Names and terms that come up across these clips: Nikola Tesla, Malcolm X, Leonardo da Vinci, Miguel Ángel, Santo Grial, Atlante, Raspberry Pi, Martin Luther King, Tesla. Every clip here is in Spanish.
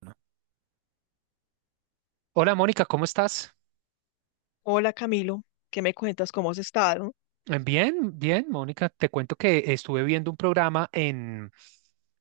Bueno, hola Mónica, ¿cómo estás? Hola Camilo, ¿qué me cuentas? ¿Cómo has estado? Bien, bien, Mónica. Te cuento que estuve viendo un programa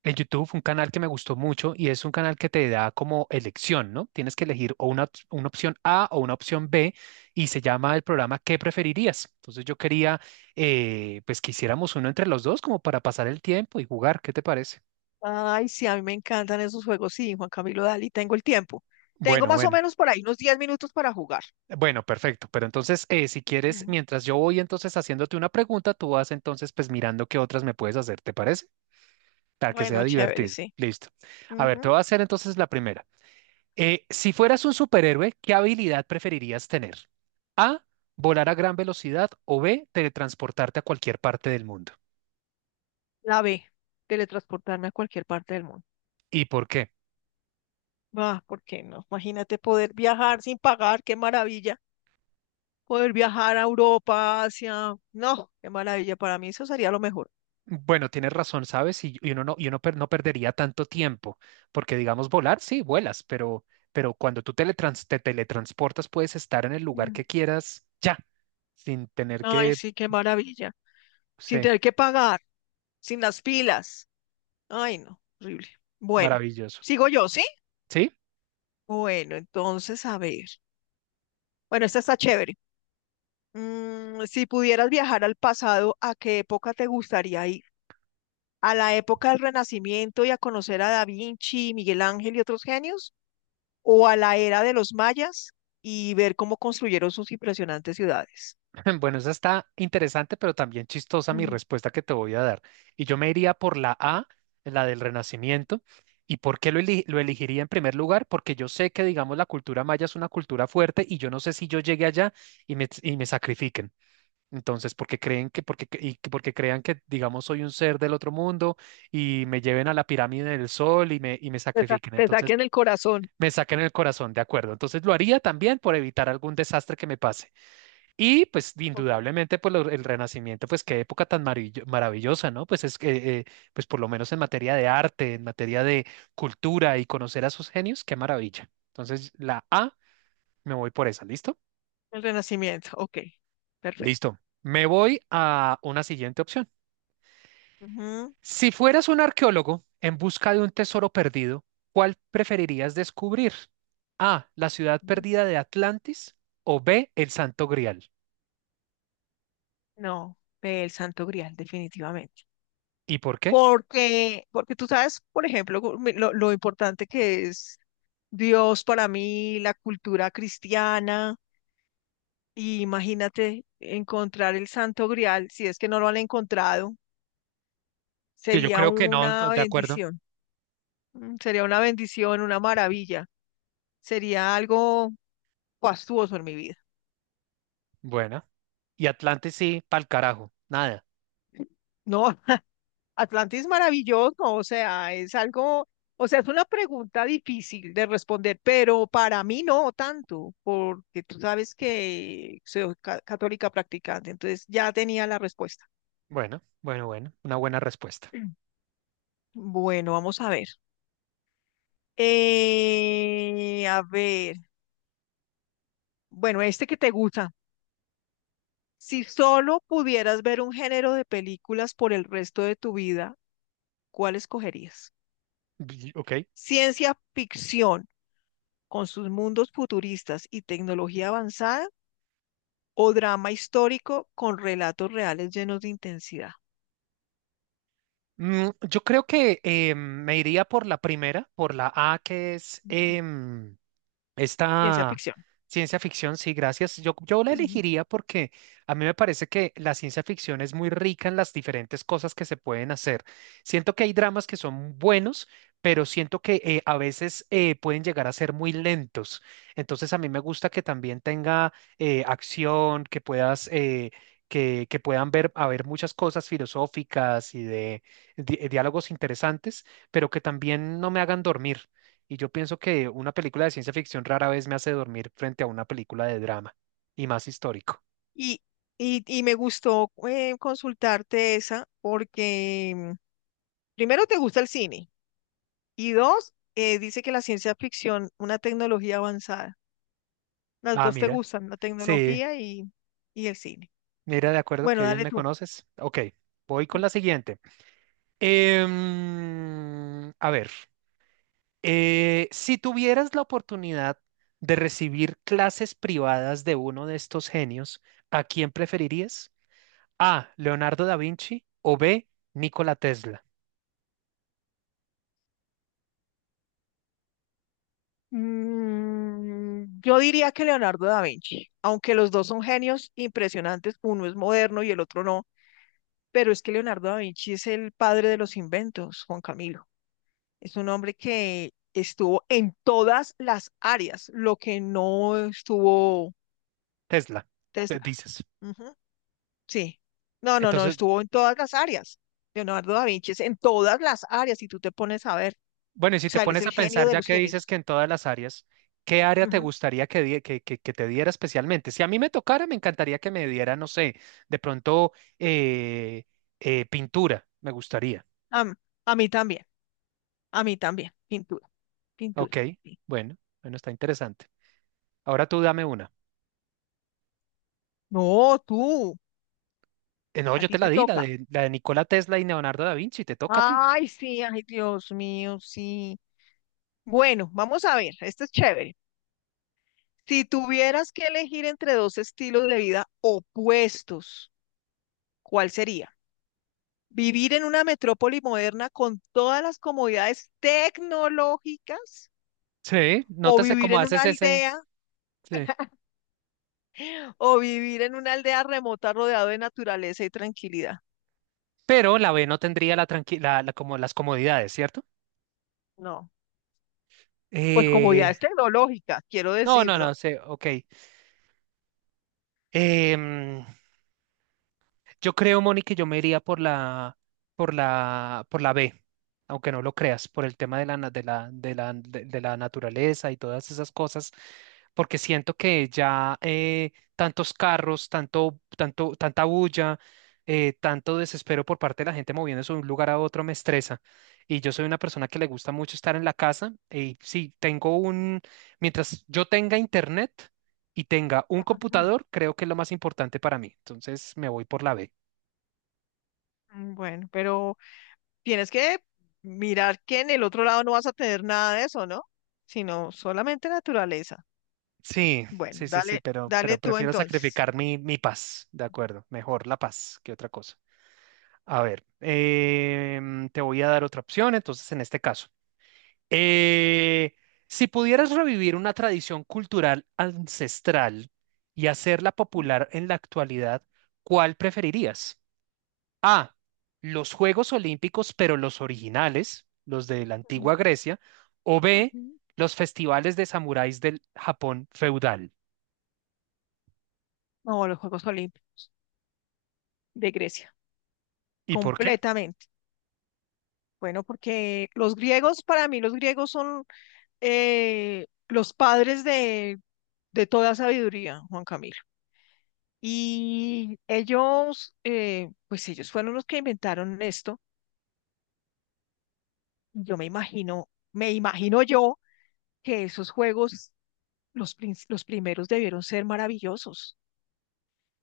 en YouTube, un canal que me gustó mucho y es un canal que te da como elección, ¿no? Tienes que elegir una opción A o una opción B y se llama el programa ¿Qué preferirías? Entonces yo quería pues que hiciéramos uno entre los dos como para pasar el tiempo y jugar, ¿qué te parece? Ay, sí, a mí me encantan esos juegos. Sí, Juan Camilo, Dali, tengo el tiempo. Tengo Bueno, más o bueno. menos por ahí unos 10 minutos para jugar. Bueno, perfecto. Pero entonces, si quieres, Ujú. mientras yo voy entonces haciéndote una pregunta, tú vas entonces pues mirando qué otras me puedes hacer, ¿te parece? Para que sea Bueno, chévere, divertido. sí. Listo. A ver, te voy Ujú. a hacer entonces la primera. Si fueras un superhéroe, ¿qué habilidad preferirías tener? A, volar a gran velocidad o B, teletransportarte a cualquier parte del mundo. La B, teletransportarme a cualquier parte del mundo. ¿Y por qué? Ah, ¿por qué no? Imagínate poder viajar sin pagar, qué maravilla. Poder viajar a Europa, Asia. No, qué maravilla. Para mí eso sería lo mejor. Bueno, tienes razón, ¿sabes? Y uno no perdería tanto tiempo, porque digamos volar, sí, vuelas, pero cuando te teletransportas puedes estar en el lugar que Ujú. quieras ya, sin tener Ay, que, sí, qué maravilla. Sin sí, tener que pagar, sin las pilas. Ay, no, horrible. Bueno, maravilloso. sigo yo, ¿sí? ¿Sí? Bueno, entonces, a ver. Bueno, esta está chévere. Si pudieras viajar al pasado, ¿a qué época te gustaría ir? ¿A la época del Renacimiento y a conocer a Da Vinci, Miguel Ángel y otros genios? ¿O a la era de los mayas y ver cómo construyeron sus impresionantes ciudades? Bueno, esa está interesante, pero también chistosa mi Mm. respuesta que te voy a dar. Y yo me iría por la A, la del Renacimiento. ¿Y por qué lo elegiría en primer lugar? Porque yo sé que, digamos, la cultura maya es una cultura fuerte y yo no sé si yo llegue allá y me sacrifiquen. Entonces, porque creen que, porque, cre- y que- porque crean que, digamos, soy un ser del otro mundo y me lleven a la pirámide del sol y me sacrifiquen. Te Entonces, saquen el corazón. me saquen el corazón, de acuerdo. Entonces, lo haría también por evitar algún desastre que me pase. Y pues Ok. indudablemente el Renacimiento, pues qué época tan maravillosa, ¿no? Pues es que, pues por lo menos en materia de arte, en materia de cultura y conocer a sus genios, qué maravilla. Entonces la A, me voy por esa, ¿listo? El Renacimiento, ok. Perfecto. Listo. Me voy a una siguiente opción. Ujú, Si fueras un arqueólogo en busca de un tesoro perdido, ¿cuál preferirías descubrir? A, la ciudad ujú. perdida de Atlantis o B, el Santo Grial. No, el Santo Grial, definitivamente. ¿Y por qué? Porque, porque tú sabes, por ejemplo, lo importante que es Dios para mí, la cultura cristiana, y imagínate encontrar el Santo Grial, si es que no lo han encontrado, Que yo sería creo que no, una no, de acuerdo. bendición. Sería una bendición, una maravilla, sería algo fastuoso en mi vida. Bueno. Y Atlantis sí, pa'l carajo, nada. No, Atlante es maravilloso, o sea, es algo, o sea, es una pregunta difícil de responder, pero para mí no tanto, porque tú sabes que soy católica practicante, entonces ya tenía la respuesta. Bueno, bueno, bueno, una buena respuesta. Mm. Bueno, vamos a ver. A ver, bueno, este que te gusta. Si solo pudieras ver un género de películas por el resto de tu vida, ¿cuál escogerías? Y- ok. Ciencia ficción, con sus mundos futuristas y tecnología avanzada, o drama histórico con relatos reales llenos de intensidad. Mm, yo creo que me iría por la primera, por la A, que es... Mm. eh, Ciencia Esta ficción. ciencia ficción, sí, gracias. Yo la Ujú. elegiría porque a mí me parece que la ciencia ficción es muy rica en las diferentes cosas que se pueden hacer. Siento que hay dramas que son buenos, pero siento que a veces pueden llegar a ser muy lentos. Entonces a mí me gusta que también tenga acción, que puedas... que puedan ver, haber muchas cosas filosóficas y de diálogos interesantes, pero que también no me hagan dormir. Y yo pienso que una película de ciencia ficción rara vez me hace dormir frente a una película de drama, y más histórico. Y, y me gustó consultarte esa porque primero te gusta el cine y dos, dice que la ciencia ficción, una tecnología avanzada. Las Ah, dos te mira, gustan, la sí, tecnología y el cine. mira, de acuerdo, qué Bueno, bien dale me tú. conoces. Ok, voy con la siguiente. A ver, si tuvieras la oportunidad de recibir clases privadas de uno de estos genios, ¿a quién preferirías? A, Leonardo da Vinci o B, Nikola Tesla. Mm, yo diría que Leonardo da Vinci, aunque los dos son genios impresionantes, uno es moderno y el otro no, pero es que Leonardo da Vinci es el padre de los inventos, Juan Camilo. Es un hombre que estuvo en todas las áreas, lo que no estuvo Tesla, Tesla. dices. Ujú. Sí. No, no, no, Entonces, estuvo en todas las áreas. Leonardo da Vinci es en todas las áreas, si tú te pones a ver. bueno, y si O te sea, él es pones el a genio pensar, de ya los que dices genios. que en todas las áreas, ¿qué área te Ujú. gustaría que te diera especialmente? Si a mí me tocara, me encantaría que me diera, no sé, de pronto eh, pintura, me gustaría. Am- a mí también, a mí también, sin duda. Ok, Pintura. Sí. bueno, bueno, está interesante. Ahora tú dame una. No, tú, No, a yo te ti la te di, toca. La de Nikola Tesla y Leonardo da Vinci, te toca a ti. Ay, sí, ay, Dios mío, sí. Bueno, vamos a ver, esto es chévere. Si tuvieras que elegir entre dos estilos de vida opuestos, ¿cuál sería? ¿Vivir en una metrópoli moderna con todas las comodidades tecnológicas? Sí, ¿O nótese vivir cómo en una haces ese. aldea? Sí. ¿O vivir en una aldea remota rodeado de naturaleza y tranquilidad? Pero la B no tendría la como las comodidades, ¿cierto? No, pues Eh, comodidades tecnológicas, quiero no, decir, no, ¿no? no, sé, ok. Em, Yo creo, Moni, que yo me iría por la B, aunque no lo creas, por el tema de la, na- de la, de la, de la naturaleza y todas esas cosas, porque siento que ya tantos carros, tanta bulla, tanto desespero por parte de la gente moviéndose de un lugar a otro me estresa. Y yo soy una persona que le gusta mucho estar en la casa y sí, mientras yo tenga internet y tenga un computador, creo que es lo más importante para mí. Entonces me voy por la B. Bueno, pero tienes que mirar que en el otro lado no vas a tener nada de eso, ¿no? Sino solamente naturaleza. Sí, Bueno, sí, sí, sí, dale, pero, dale pero tú prefiero entonces. sacrificar mi paz, de acuerdo, mejor la paz que otra cosa. A ver, te voy a dar otra opción, entonces en este caso. Eh, si pudieras revivir una tradición cultural ancestral y hacerla Ujú, popular en la actualidad, ¿cuál preferirías? A, los Juegos Olímpicos, pero los originales, los de la ujú, antigua Grecia, o B, ujú. los festivales de samuráis del Japón feudal. No, los Juegos Olímpicos de Grecia, ¿Y por qué? completamente. Bueno, porque los griegos, para mí los griegos son los padres de toda sabiduría, Juan Camilo. Y ellos, pues ellos fueron los que inventaron esto. Yo me imagino yo que esos juegos, los primeros debieron ser maravillosos.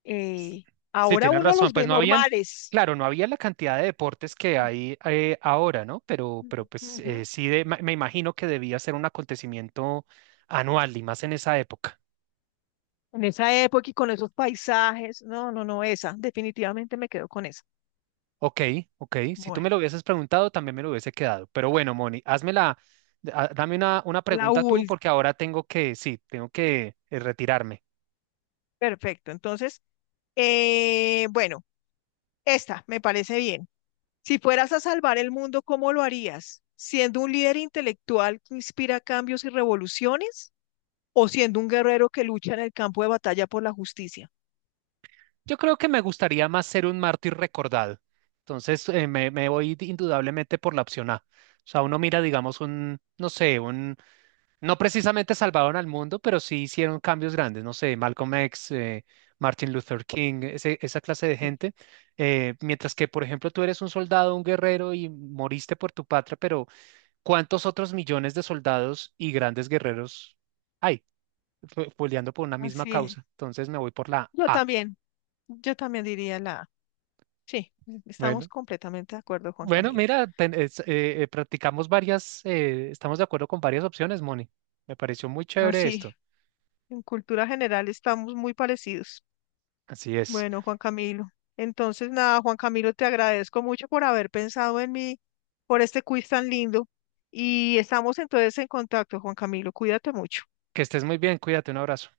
Eh, Sí, Ahora tienes uno razón. los Pues ve no habían, normales. claro, no había la cantidad de deportes que hay ahora, ¿no? Pero pues Ujú. Sí, me imagino que debía ser un acontecimiento anual y más en esa época. En esa época y con esos paisajes. No, no, no, esa. Definitivamente me quedo con esa. Ok, ok. Si tú Bueno, me lo hubieses preguntado, también me lo hubiese quedado. Pero bueno, Moni, dame una la pregunta tú, última. porque ahora tengo que, sí, tengo que retirarme. Perfecto. Entonces, bueno, esta me parece bien. Si fueras a salvar el mundo, ¿cómo lo harías? ¿Siendo un líder intelectual que inspira cambios y revoluciones, o siendo un guerrero que lucha en el campo de batalla por la justicia? Yo creo que me gustaría más ser un mártir recordado. Entonces, me voy indudablemente por la opción A. O sea, uno mira, digamos, un, no sé, un, no precisamente salvaron al mundo, pero sí hicieron cambios grandes, no sé, Malcolm X, Martin Luther King, esa clase de Sí. gente. Mientras que, por ejemplo, tú eres un soldado, un guerrero y moriste por tu patria, pero ¿cuántos otros millones de soldados y grandes guerreros hay peleando por una misma Así es. causa? Entonces, me voy por la Yo A. también, yo también diría la A. Sí, estamos Bueno. completamente de acuerdo, Juan Bueno, Camilo. mira, practicamos varias, estamos de acuerdo con varias opciones, Moni. Me pareció muy chévere Así, esto. en cultura general estamos muy parecidos. Así es. Bueno, Juan Camilo. Entonces, nada, Juan Camilo, te agradezco mucho por haber pensado en mí, por este quiz tan lindo. Y estamos entonces en contacto, Juan Camilo. Cuídate mucho. Que estés muy bien, cuídate, un abrazo.